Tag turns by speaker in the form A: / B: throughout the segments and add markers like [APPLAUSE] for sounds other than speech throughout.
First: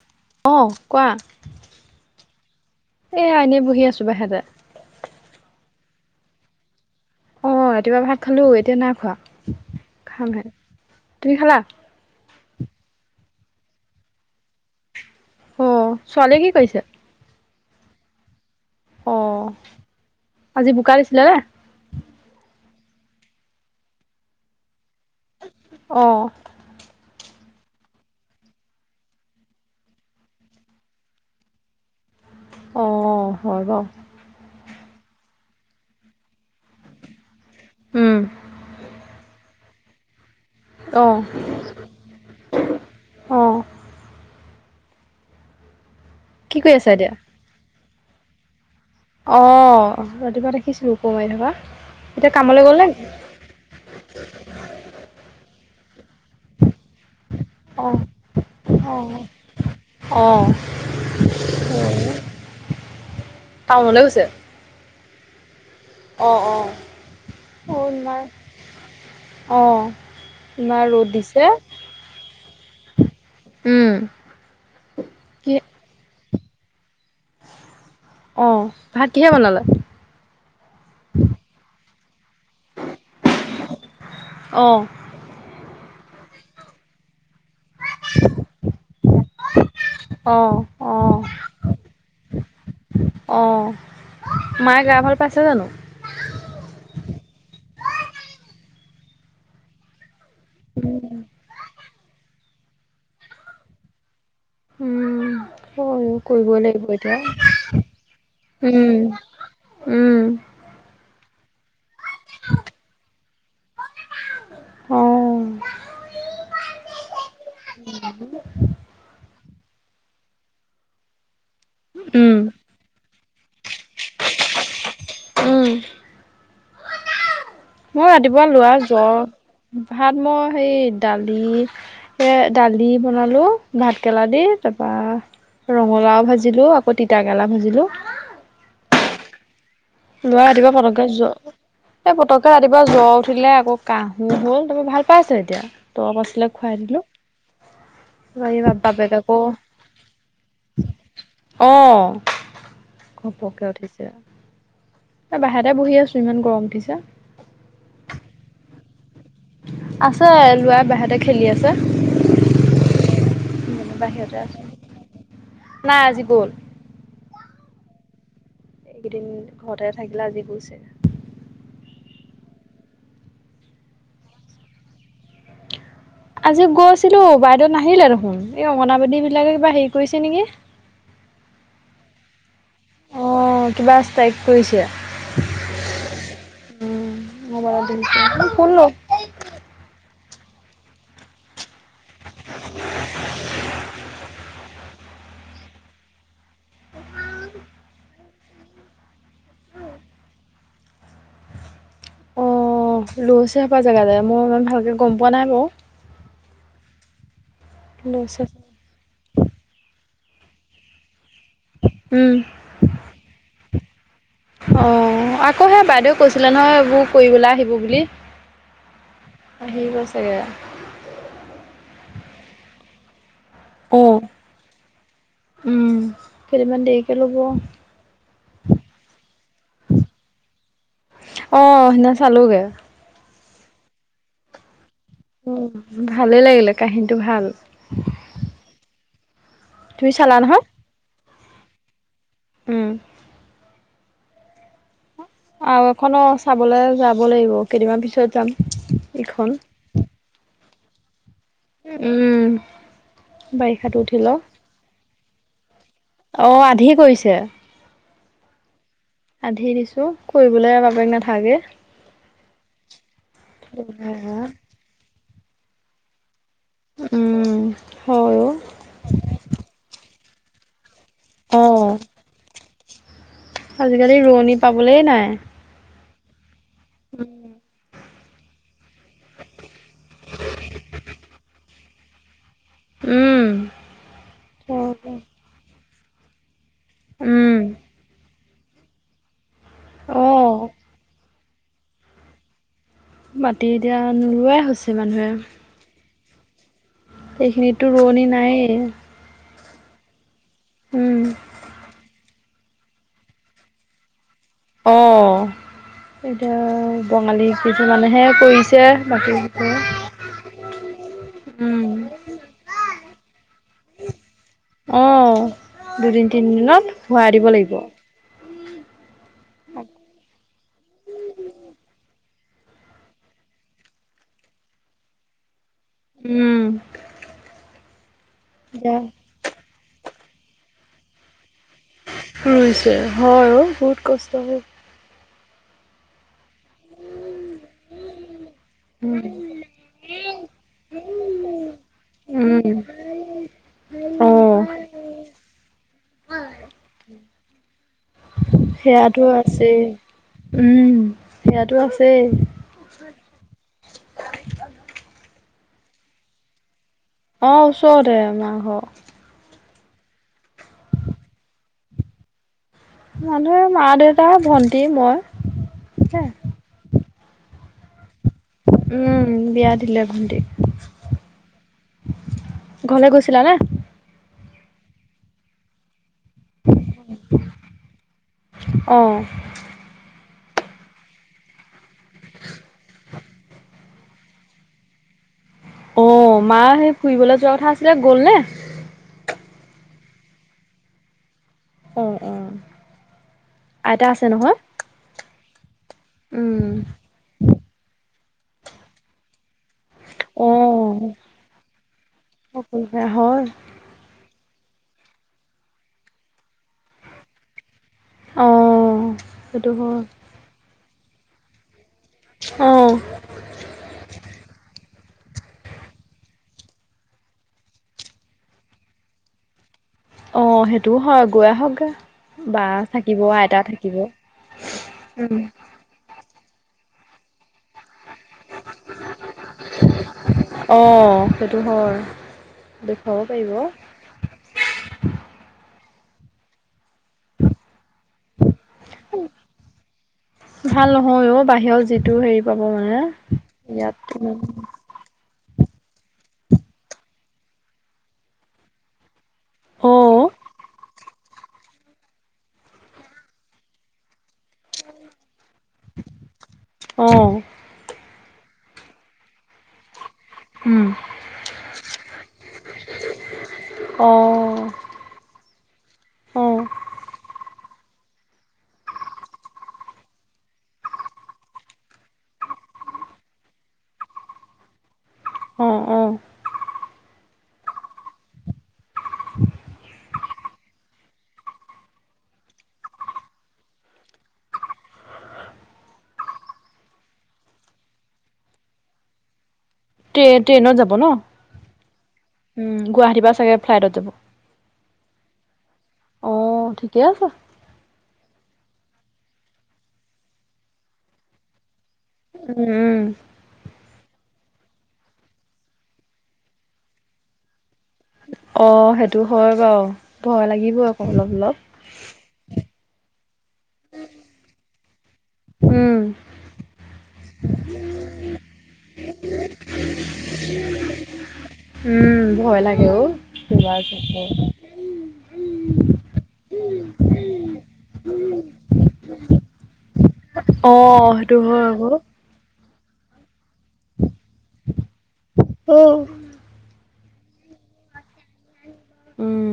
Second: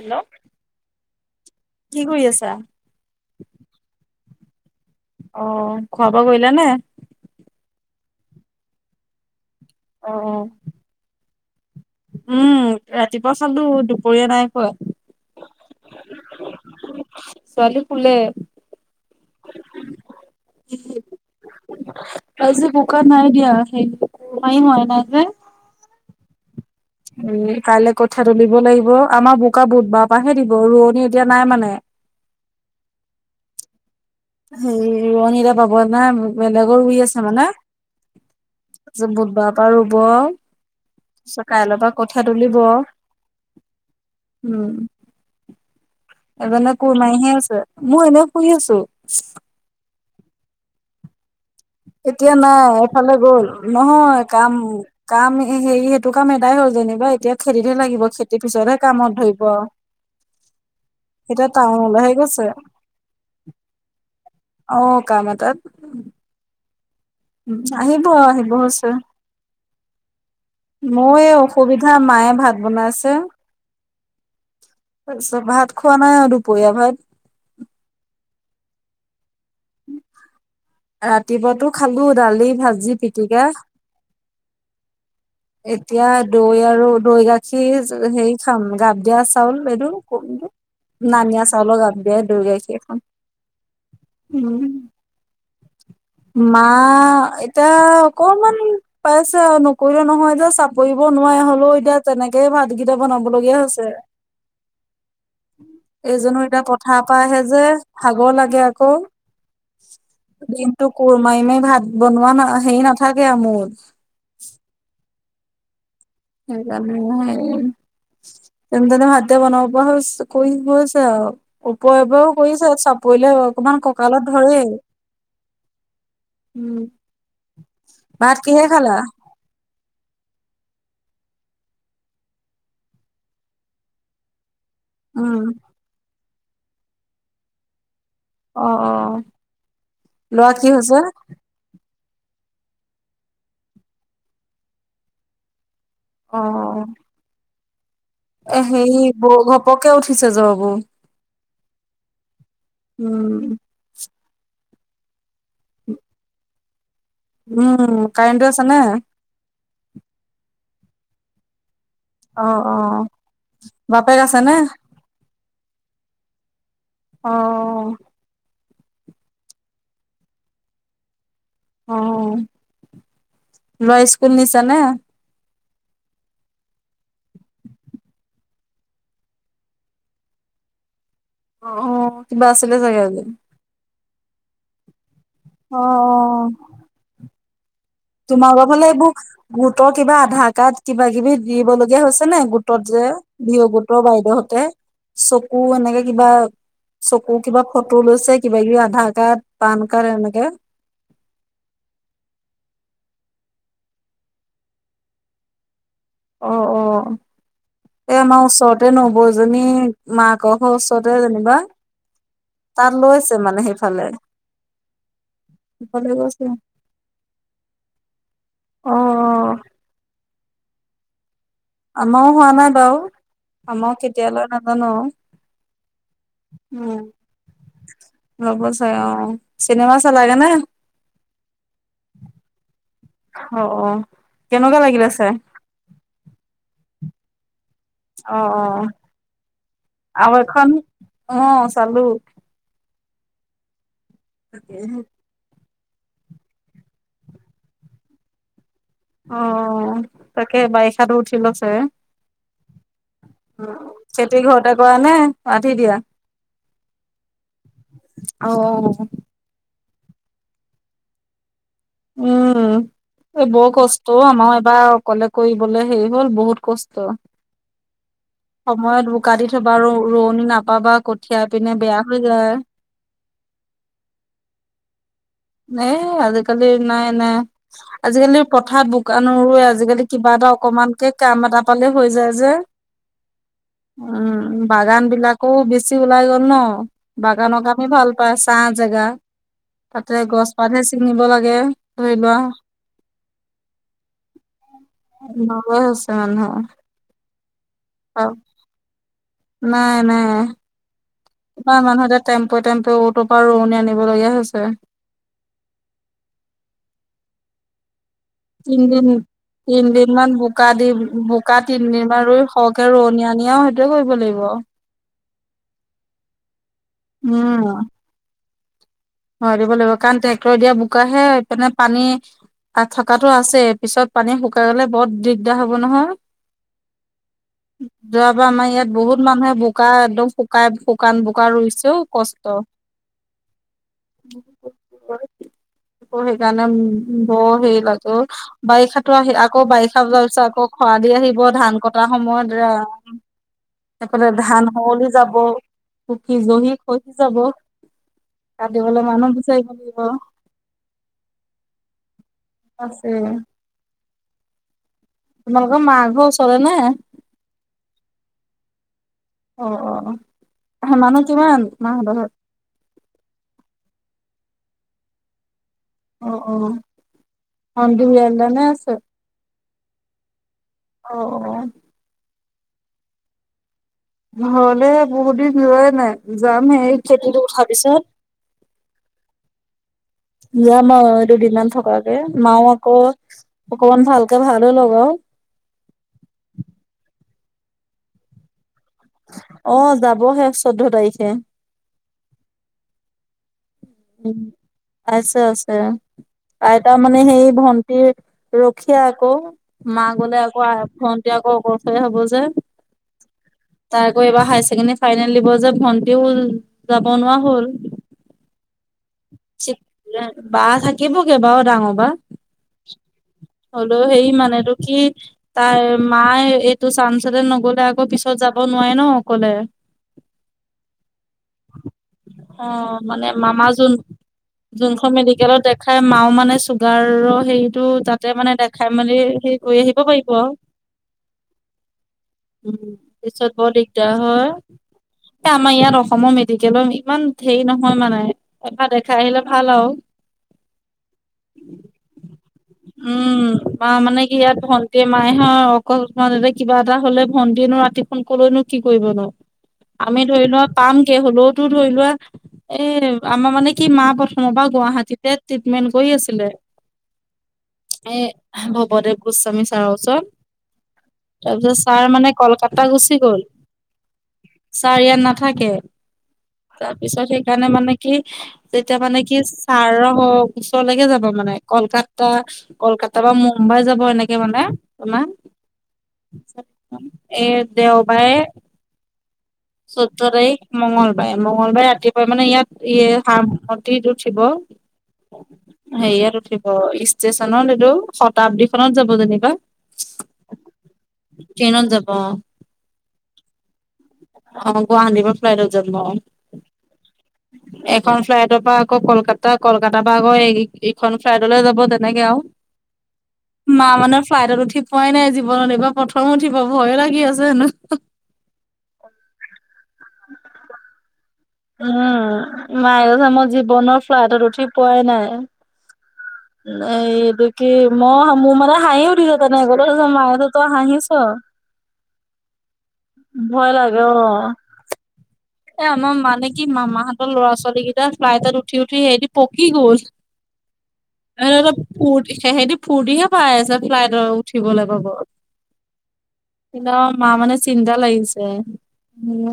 A: Hello.
B: অ' কোৱা
A: কি কৰি আছা?
B: এয়া এনেই বহি আছো বাহিৰতে
A: অ' খোৱা বোৱা কৰিলা নে?
B: অ' ৰাতিপুৱা ভাত খালো এতিয়া না খোৱা খাম হে তুমি খালা?
A: উম ৰাতিপুৱা খালো দুপৰীয়া নাই খোৱা।
B: অ' ছোৱালীয়ে কি কৰিছে?
A: ছোৱালী শুলে।
B: অ' আজি বোকা দিছিলেনে?
A: আজি বোকা নাই দিয়া সেই পানী নাই হোৱা যে।
B: অ'
A: উ কাইলে কঠিয়া তুলিব লাগিব। আমাৰ বোকা বুধবাৰ পৰাহে দিব ৰোৱনী এতিয়া নাই মানে।
B: অ' হয় বাৰু।
A: হেৰি ৰোৱনী এতিয়া পাব নাই। বেলেগৰ ৰুই আছে মানে।
B: উম,
A: তাৰ পিছত বুধবাৰ পৰা ৰুব আও,
B: অ'
A: কাইলৈৰ পৰা কঠিয়া তুলিব,
B: অ',
A: উম।
B: কি কৰি
A: এজনে
B: আছা
A: কোৰ
B: এতিয়া
A: মাৰিহে আছে, মই এনে শুই আছো।
B: অ', ৰাতিপুৱা ৰাখিছিলোঁ কোৰ মাৰি থকা।
A: এতিয়া
B: কামলৈ
A: নাই
B: গ'ল নে
A: এফালে গ'ল। নহয় কাম -কাম হেৰি সেইটো কাম এডাই হ'ল যেনিবা এতিয়া। খেতিতহে
B: অ',
A: লাগিব খেতিৰ পিছতহে
B: অ',
A: কামত ধৰিব আও।
B: অ'
A: এতিয়া টাউনলে হে গৈছে।
B: টাউনলে গৈছে।
A: অ' কাম এটাত।
B: অ', অ'।
A: উম,
B: অ', ইমান
A: আহিব- আহিব হৈছে।
B: অ'। ইমান ৰ'দ
A: মোৰ এই
B: দিছে
A: অসুবিধা, মায়ে ভাত বনাইছে।
B: উম,
A: তাৰপিছত
B: কি
A: ভাত খোৱা নাই আৰু দুপৰীয়া ভাত।
B: অ', ভাত কিহে বনালে?
A: ৰাতিপুৱাতো খালো দালি, ভাজি, পিটিকা।
B: অ'।
A: এতিয়া দৈ আৰু দৈ গাখীৰ হেৰি খাম গাপ দিয়া চাউল এইটো [UNINTELLIGIBLE]
B: অ', অ',
A: নানিয়া চাউলৰ গাপ দিয়া দৈ গাখীৰে খাম। উম
B: মাই গা গা ভাল পাইছে জানো?
A: মা এতিয়া অকমান পাইছে আৰু নকৰিলেও নহয় এতিয়া চাপৰিব নোৱাৰে হ'লেও এতিয়া তেনেকেই ভাতকেইটা বনাব লগীয়া হৈছে।
B: উম, হয়
A: এইজনৰ
B: কৰিবই
A: এতিয়া
B: লাগিব
A: পথাৰ পৰাই আহে যে ভাগৰ লাগে আকৌ।
B: উম, উম,
A: দিনটো কোৰ মাৰি-মাৰি ভাত বনোৱা, না হেৰি নাথাকে আৰু মোৰ।
B: অ'।
A: সেইকাৰণে আৰু এই, যেনতেনে ভাতকেইটা বনাব পৰা হৈছোঁ। কৰি গৈছে আৰু ওপৰে-ওপৰেও
B: উম,
A: কৰিছে চব কৰিলে অকমান কঁকালত ধৰেই,
B: উম,
A: উম।
B: মোৰ
A: ভাত
B: ৰাতিপুৱা
A: কিহে
B: ল'ৰা
A: খালা
B: জ্বৰ। ভাত মই সেই দালি, এ দালি বনালো, ভাত কেৰেলা দি। তাৰপা
A: উম
B: ৰঙালাও ভাজিলো, আকৌ তিতাকেৰেলা ভাজিলো।
A: অ-অ'।
B: ল'ৰা ৰাতিপুৱা পতককে জ্বৰ এই পতককে ৰাতিপুৱা জ্বৰ উঠিলে, আকৌ কাহো হ'ল, তাৰপা ভাল পাইছে এতিয়া। দৰৱ
A: অ
B: আছিলে খুৱাই দিলোঁ।
A: এ হেৰি বৰ ঘপককে উঠিছে জ্বৰবোৰ।
B: অ',
A: উম,
B: ঘপককে উঠিছে। এ বাহিৰতে বহি আছোঁ, ইমান গৰম উঠিছে।
A: উম, কাৰেণ্টটো আছেনে?
B: আছে। ল'ৰা বাহিৰতে খেলি আছে।
A: অ'-অ', বাপেক
B: বাহিৰতে
A: আছে নে?
B: আছো নাই আজি গ'ল
A: অ'।
B: এইকেইদিন ঘৰতে থাকিলে, আজি গইছে।
A: অ', ল'ৰা স্কুল নিছা নে?
B: আজি গৈছিলো, বাইদেউ নাহিলে দেখোন, এই অংগনাবাদী বিলাকে কিবা হেৰি কৰিছে নেকি।
A: অ', অ', কিবা আছিলে চাগে আজি।
B: অ', কিবা ষ্ট্ৰাইক কৰিছে।
A: অ, অ।
B: [UNINTELLIGIBLE] উম' মই যে আজিলৈকে,
A: তোমালোকৰ
B: ফোন-ফোন
A: ফালে
B: নকৰো
A: এইবোৰ গোটৰ কিবা আধাৰ কাৰ্ড, কিবা-কিবি দিবলগীয়া হৈছে [UNINTELLIGIBLE] নে গোটত যে ভিঅ' গোটৰ বাইদেউহঁতে, চকু এনেকে কিবা চকু কিবা ফটো লৈছে, কিবা-কিবি আধাৰ কাৰ্ড, পান কাৰ্ড এনেকে।
B: অ', লৈছে হপাই জেগাই-জেগাই, মই ইমান ভালকে গম পোৱা নাই বাওঁ।
A: অ', অ', এ
B: লৈছে
A: আমাৰ ওচৰত তে নবৌ এজনী মাকৰ ঘৰ ওচৰতে যেনিবা।
B: উম।
A: তাত লৈছে মানে সেইফালে।
B: অ, আকৌ সেই
A: সেইফালে
B: বাইদেউ
A: গৈছে
B: কৈছিলে নহয় এইবোৰ কৰিবলৈ আহিব বুলি।
A: অ', অ',
B: আহিব ছাগে।
A: আমাৰ হোৱা নাই বাওঁ। আমাক কেতিয়া লয় নাজানো আৰু।
B: উম, কেইদিনমান
A: উম'
B: দেৰিকে ল'ব।
A: ল'ব চাগে অ'। চিনেমা চালাগে নে?
B: অ, সেইদিনা চালোগে।
A: অ-অ কেনেকুৱা লাগিলে চাই?
B: অ, ভালে লাগিলে, কাহিনীটো ভাল।
A: অ-অ
B: তুমি
A: আৰু
B: চালা নহয়?
A: এখন অ' চালোঁ।
B: উম।
A: [UNINTELLIGIBLE] তাকে অ'হ
B: আৰু এখনো চাবলৈ যাব লাগিব, কেইদিনমান পিছত যাম।
A: অ,
B: ইখন
A: তাকে বাৰিষাতো উঠি লগ চাগে।
B: উম।
A: উম',
B: বাৰিষাটো উঠি লওক।
A: খেতি ঘৰতে কৰা নে আধি দিয়া?
B: অ', আধি কৰিছে',
A: অওওও',
B: আধি দিছোঁ, কৰিবলৈ বাপেক নাথাকে।
A: উম' এই বৰ কষ্ট অ, আমাৰ এবাৰ অকলে কৰিবলে হেৰি হ'ল বহুত। কষ্ট,
B: উম, হয়
A: সময়ত বোকা দি থবা, ৰ ৰো ৰোৱনি নাপাবা ক'ত সেয়া পিনে বেয়া
B: অ'।
A: হৈ যায়',
B: আজিকালি ৰোৱনি পাবলৈ নাই',
A: নাই', আজিকালি নাই', - নাই', আজিকালি পথাৰ বোকা ন ৰুৱে আজিকালি কিবা এটা অকমানকে কাম এটা পালে হৈ যায় যে',
B: উম',
A: উম', বাগান বিলাকও বেছি ওলাই গ'ল ন
B: উম,
A: বাগানৰ কামে ভাল', তাৰপা ছাহ জেগা, তাতে গছ
B: অ',
A: পাতহে ছিঙিব লাগে, ধৰি লোৱা',
B: মাটি এতিয়া নোৰুৱাই হৈছে মানুহে',
A: কোৱা হৈছে মানু',
B: এইখিনিতো ৰোৱনি নায়েই',
A: নাই', - নাই',
B: উম',
A: ইমান মানুহ এতিয়া, টেম্পো', - টেম্পো', অটোৰ পৰা ৰোৱনি আনিবলগীয়া হৈছে',
B: অহ', এতিয়া বঙালী', কিছুমানেহে কৰিছে বাকীবোৰ ত',
A: ইমান বোকা দি, বো', -বোকা তিনদিনমান ৰুই সৰহকে ৰোৱনি আনি আ', সেইটোয়ে কৰিব লাগিব',
B: অহ', দুদিন তিনিদিনত ভৰাই দিব লাগিব',
A: ভৰাই দিব লাগিব, কাৰণ ট্ৰেক্টৰে দিয়া বোকাহে, এপিনে পানী', তাত থাকাটো আছে, পিছত পানী শুকাই গ'লে বৰ দিগদাৰ হ'ব নহয়', হা',
B: উম,
A: - যোৱা বাৰ আমাৰ ইয়াত
B: এতিয়া
A: বহুত মানুহে বোক', শুকাই, একদম শুকাই শুকান বোকা ৰুইচো কষ্ট',
B: তাকে হয়', অ', বহুত কষ্ট হয়',
A: হয়', অ', সেইকাৰণে হম', -হম', বৰ হেৰি লাগে অ, ' বাৰিষাটো
B: উম,
A: আহিল আক', আকৌ বাৰিষা যোৱা পিছত আকৌ খৰা দিন আহিব ধান কটাৰ সময়ত
B: উম
A: ৰাম', সেফালে
B: অ',
A: ধান সৱলি যাব, পকি জহি খহি যাব', কাটিবলৈ
B: সেইয়াতো
A: মানুহ বিচাৰিব
B: আছে,
A: লাগিব
B: উম', সেইয়াতো আছেই',
A: আছে', তোমালোকৰ মা ঘৰ ওচৰতে নে?
B: অ', ওচৰতে মা ঘৰ',
A: অ', - অ', -অহ', হা', মানুহ কিমান মাহতৰ ঘৰত?
B: মানুহ, মা দেউতা ভন্টি মই',
A: অ', - অ', ভন্টি ইয়া লেনে আছে,
B: উম বিয়া দিলে ভণ্টি
A: অ', -অ',
B: ঘৰলে গৈছিলা নে?
A: ঘৰলে বহুত দিন যোৱাই নাই', যাম হেই, এই খেতিটো উঠাৰ পিছত',
B: অ
A: যাম আৰু দুদিন মান থকাকে, মাও আকৌ', অকমান ভালকে ভাবি ল'ব',
B: অ', মা সেই ফুৰিবলৈ যোৱা কথা আছিলে, গ'ল নে?
A: অ', যাবহে চৈধ্য তাৰিখে',
B: অ', -অ', আইতা আছে
A: উম।
B: নহয়?
A: আছে', -আছে',
B: উম
A: আইতা মানে হেৰি ভন্টিৰ ৰখিয়া আকৌ', মা গ'লে
B: অ
A: আকৌ ভণ্টি আকৌ অকলশৰীয়া হ'ব যে',
B: সকলোৰে হয়
A: তাই আকৌ এইবাৰ হায়াৰ ছেকেণ্ডৰী ফাইনেল দিব যে ভন্টিও যাব নোৱাৰা হ'ল',
B: অওওও',
A: [UNINTELLIGIBLE] বা থাকিব কেইবাও ডাঙৰ বা।
B: অ',
A: হ'লোও, হেৰি মানেটো কি? তাইৰ, মায়ে এইটো চাঞ্চতে নগলে আকৌ পিছত যাব নোৱাৰে ন' অকলে',
B: অহ, সেইটোও হয় গৈ আহক গে বা
A: অ
B: থাকিব।
A: মানে
B: আইতা
A: মামা যোন
B: থাকিব
A: যোনখন
B: উম
A: মেডিকেলত দেখাই মাও মানে চুগাৰৰ হেৰিটো তাত তাতে মানে দেখাই মেলি হেই কৰি আহিব পাৰিব।
B: অ, সেইটো হয়।
A: উম,
B: দেখুৱাব
A: পিছত
B: পাৰিব
A: বৰ দিগ দাৰ হয় এই আমাৰ ইয়াত অসমৰ মেডিকেলৰ ইমান হেৰি নহয় মানে। এফা -দেখা আহিলে ভাল আও।
B: ভাল নহয় অ, বাহিৰত যিটো হেৰি পাব মানে
A: উম, বা
B: ইয়াত
A: মানে কি ইয়াত ধন [UNINTELLIGIBLE] কিবা এটা হ'লে ভণ্টিনো ৰাতিখন কলৈনো কি কৰিব নো।
B: অ
A: আমি ধৰি লোৱা পামগে হ'লওতো ধৰি লোৱা এ আমাৰ মানে কি মা প্ৰথমৰ বা গুৱাহাটীতে ট্ৰিটমেন্ট কৰি আছিলে।
B: অ',
A: এ ভৱদেৱ গোস্বামী ছাৰৰ ওচৰ।
B: উম
A: তাৰপিছত ছাৰ মানে কলকাতা গুচি গ'ল।
B: অ
A: ছাৰ ইয়াত নাথাকে
B: অ
A: তাৰ পিছত সেইকাৰণে মানে কি তেতিয়া মানে কি ছাৰ হওক ওচৰলৈকে যাব মানে কলকাত কাতা কলকাতা বা মুম্বাই যাব এনেকে মানে তোমাৰ।
B: অ', অ',
A: এ দেওবাৰে চৈধ্য তাৰিখ মঙলবাৰে- মঙলবাৰে ৰাতিপুৱাই মানে ইয়াত ইয়ে [UNINTELLIGIBLE] উঠিব। [INAUDIBLE] হেৰিয়াত উঠিব ষ্টেচনত এইতো শতাব্দীখনত যাব যেনিবা।
B: ট্ৰে -ট্ৰেইনত যাব ন'?
A: ট্ৰেইনত যাব অহ।
B: উম, গুৱাহাটীৰ পা চাগে ফ্লাইটত যাব।
A: অ, গুৱাহাটী পৰা ফ্লাইটত যাব অহ।
B: অহ, ঠিকে আছে।
A: এখন ফ্লাইটৰ পৰা আকৌ কলকাতা কলকাতাৰ পৰা আকৌ ইখন ফ্লাইটলৈ যাব তাত এনেকে আও।
B: উম উম
A: মা মানে ফ্লাইটত উঠি পোৱাই নাই জীৱনত এইবাৰ প্ৰথম উঠিব ভয়ে লাগি আছে হেনো।
B: অ, সেইটো হয় বাৰু ভয় লাগিব আকৌ অলপ- অলপ।
A: অহ, মায়ে কৈছে মই জীৱনৰ ফ্লাটত উঠি পোৱাই নাই
B: উম।
A: এইটো কি ম মোৰ মানে হাঁহ উঠিছে তনে আগতে মায়ে [UNINTELLIGIBLE] তই হাঁহিছ।
B: উম, ভয় লাগে অ
A: ভয় লাগে অ।
B: [UNINTELLIGIBLE]
A: এ আমাৰ মানে কি মামাহঁতৰ ল'ৰা -ছোৱালী গিতা ফ্লাইটত উঠি -উঠি হেৰি পকি গ'ল।
B: অ সেইটো হয়
A: [UNINTELLIGIBLE]
B: আকৌ
A: ফুৰ্তি সেহতি ফুৰ্তিহে পাই আছে ফ্লাইটৰ উঠিবলে পাব।
B: অহ',
A: [UNINTELLIGIBLE] চিন্তা লাগিছে উম।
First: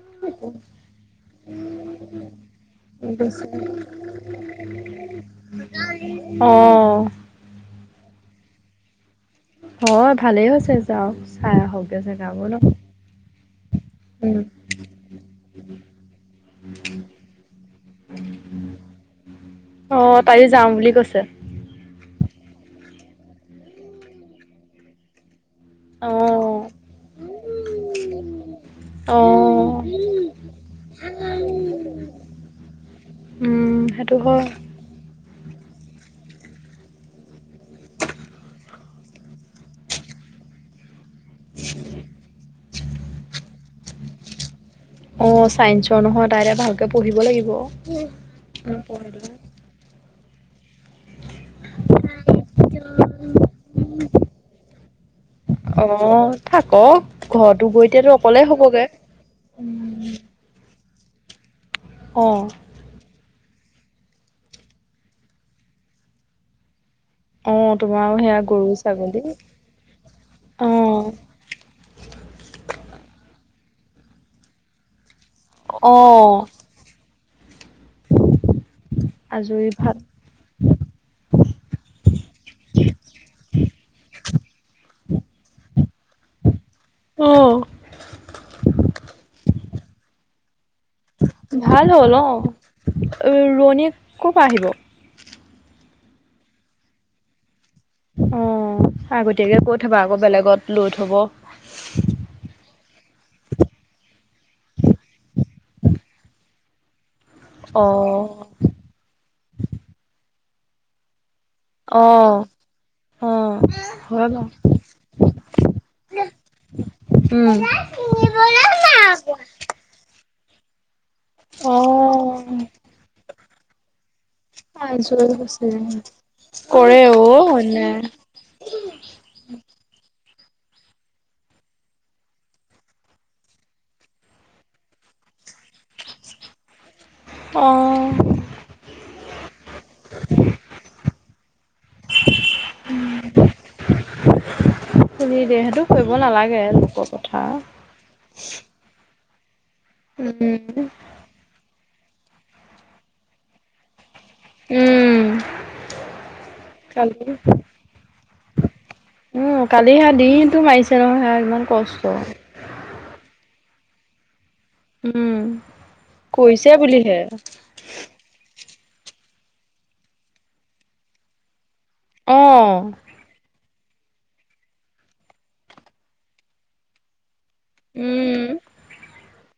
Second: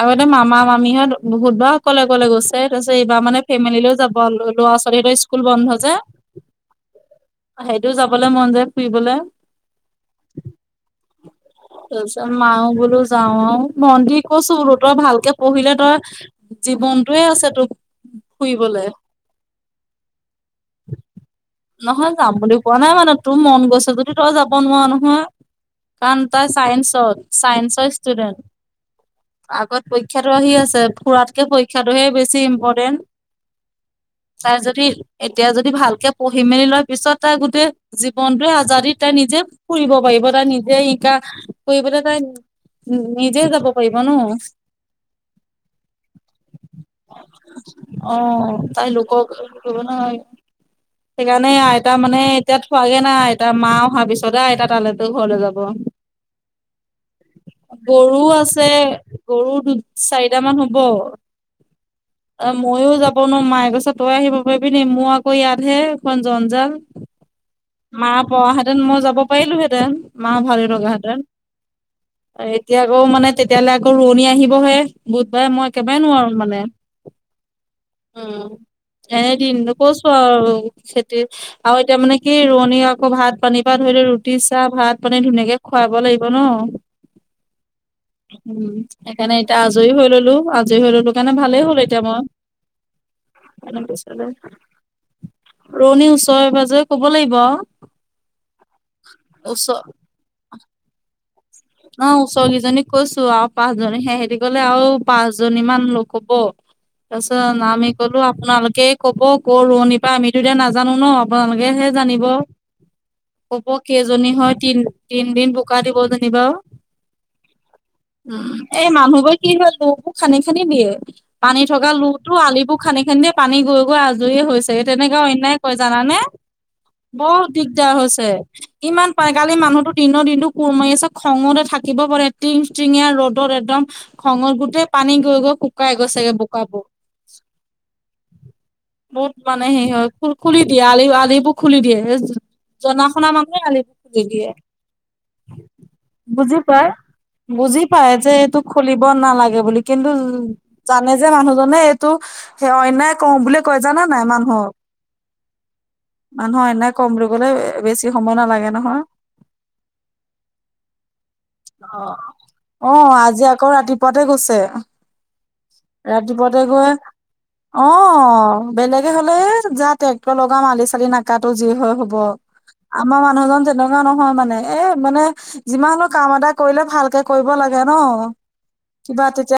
A: আগতে মামা- মামিহঁত বহুত বাৰ অকলে- অকলে গৈছে তাৰছত এইবাৰ মানে ফেমিলৈ যাব [UNINTELLIGIBLE] লৰা -ছোৱালীকেইটা স্কুল বন্ধ যে
B: অ
A: সেইটোও যাবলে মন যায় ফুৰিবলে।
B: হয় ভালেই হৈছে যাওক চাই আহকগে
A: তাৰপিছত
B: জেগাবোৰ ন
A: মাও বোলো যাওঁ আৰু মন্দি
B: উম,
A: কৈছোঁ বোলো তই ভালকে পঢ়িলে তই জীৱনটোৱে আছে তো ফুৰিবলে।
B: অঁ তায়ো যাওঁ বুলি কৈছে।
A: নহয় যাম বুলি কোৱা নাই মানে তোৰ মন গৈছে যদি তই যাব নোৱাৰা নহয়।
B: অ'।
A: কাৰণ তাই চাইন্সত চাইন্সৰ ষ্টুডেণ্ট।
B: অ'।
A: আগত পৰীক্ষাটো আহি আছে ফুৰাতকে পৰীক্ষাটোহে বেছি ইম্পৰ্টেণ্ট।
B: উম, সেইটো হয়।
A: তাৰ যদি এতিয়া যদি ভালকে পঢ়ি মেলি লয় পিছত তাই গোটেই জীৱনটোৱে আজাদিত তাই নিজে ফুৰিব পাৰিব তাই নিজেই শিকা ফুৰিবলে তাই নিজে যাব পাৰিব ন।
B: অ, চাইন্সৰ নহয় তাই এতিয়া ভালকে পঢ়িব লাগিব।
A: তোৰো নাই। সেইকাৰণে আইতা মানে এতিয়া থোৱাগে নাই আইতা মা অহা পিছতে আইতা তালে তো ঘৰলে যাব।
B: অঁ থাকক ঘৰটো গৈ এতিয়াটো
A: গৰু
B: অকলে
A: আছে
B: হ'বগে।
A: গৰু দুই চাৰিটামান হ'ব।
B: অ',
A: তাপা মোক ময়ো যাব নোৱাৰোঁ মায়ে কৈছে তই আহিব পাৰিবি নিকি? মোৰ আকৌ ইয়াতহে এখন জঞ্জাল।
B: অ',
A: মা
B: তোমাৰো সেয়া
A: পৰা
B: গৰু
A: হেঁতেন মই যাব
B: ছাগলী
A: পাৰিলো হেঁতেন মা ভাল লগা
B: অ',
A: হেঁতেন। এ এতিয়া আকৌ মানে তেতিয়ালে আকৌ ৰোৱনী আহিবহে। বুধবাৰে মই একেবাৰে নোৱাৰোঁ
B: অ',
A: মানে, উম। এ
B: আজৰি
A: দিনটো
B: ভাত
A: কৈছোঁ আৱ। খেতিৰ আৰু এতিয়া মানে কি ৰোৱনী আকৌ ভাত পানীৰ পৰা ধৰি ল ৰুতি, চাহ, ভাত পানী ধুনীয়াকে খুৱাব লাগিব ন।
B: অ',
A: উম সেইকাৰণে এতিয়া আজৰি হৈ ল'লো আজৰি হৈ ল'লো। সেইকাৰণে ভালেই হ'ল
B: ভাল
A: এতিয়া
B: অ', ৰোৱনী
A: বাৱ।
B: ক'ৰ
A: পিছফালে
B: পৰা আহিব?
A: ৰোৱনী ওচৰে পাজৰে ক'ব লাগিব আৱ।
B: অঁ আগতীয়াকে কৈ থবা আকৌ বেলেগত লৈ থব।
A: অঁ ওচৰ কেইজনীক কৈছোঁ আৰু পাঁচজনী সেহেঁতি গ'লে আও পাঁচজনী মান লোক হ'ব। তাৰপিছত
B: অ
A: আমি ক'লো আপোনালোকে ক'ব ক ৰোৱনি পাওঁ? আমিতো এতিয়া নাজানো ন। আপোনালোকে হে
B: অ
A: জানিব।
B: অ
A: ক'ব কেইজনী হয় তিন তিনদিন বোকা দিব যেনিবা
B: উম
A: উম এই মানুহবোৰ কি হ'ল তো খান্দি খান্দি দিয়ে। পানী
B: অ
A: থকা লো টো আলিবোৰ খানি খান্দি দিয়ে পানী গৈ গৈ আজৰি তেনেকুৱা
B: আজৰি
A: অন্যায়
B: হৈছে
A: কৰে, জানানে?
B: কৰে অ
A: বৰ দিগদাৰ
B: অন্যায়
A: হৈছে। ইমান পাই, কালি মানুহতো দিনৰ দিনটো কুৰ মাৰি আছে খঙতে থাকিব পাৰে। টিং টিঙীয়া ৰ'দত একদম। খঙত গোটেই পানী গৈ গৈ শুকাই গৈ চেগে বোকাবোৰ।
B: অঁহ।
A: বহুত মানে সিহঁত খু খুলি দিয়ে আলি আলিবোৰ খুলি দিয়ে। এ জনা শুনা মানুহে আলিবোৰ খুলি দিয়ে।
B: যে সেইটো কৰিব নালাগে লোকৰ পথাৰৰ।
A: পায়ে যে এইটো খুলিব নালাগে বুলি কিন্তু জানে যে মানুহজনে এইটো সেই অন্যায় কৰোঁ বুলি কৰে জানা নাই মানুহক।
B: উম
A: মানুহৰ অন্যায় কৰোঁ
B: কালি
A: বুলি ক'লে এ বেছি সময় নালাগে নহয়।
B: উম কালি সেয়া দিনটো মাৰিছে নহয় সেয়া ইমান কষ্ট।
A: অঁ আজি আকৌ ৰাতিপুৱাতে গৈছে।
B: উম
A: ৰাতিপুৱাতে
B: কৰিছে
A: গৈ
B: বুলিহে
A: অঁ বেলেগে হ'লে এ যা ট্ৰেক্টৰ লগাম আলি চালি নাকাতো যি হয় হ'ব আৱ।
B: অ
A: আমাৰ মানুহজন যেনকা নহয় মানে এ মানে যিমান হ'লো কাম এটা কৰিলে ভালকে কৰিব লাগে ন?
B: উম
A: কিবা তেতিয়া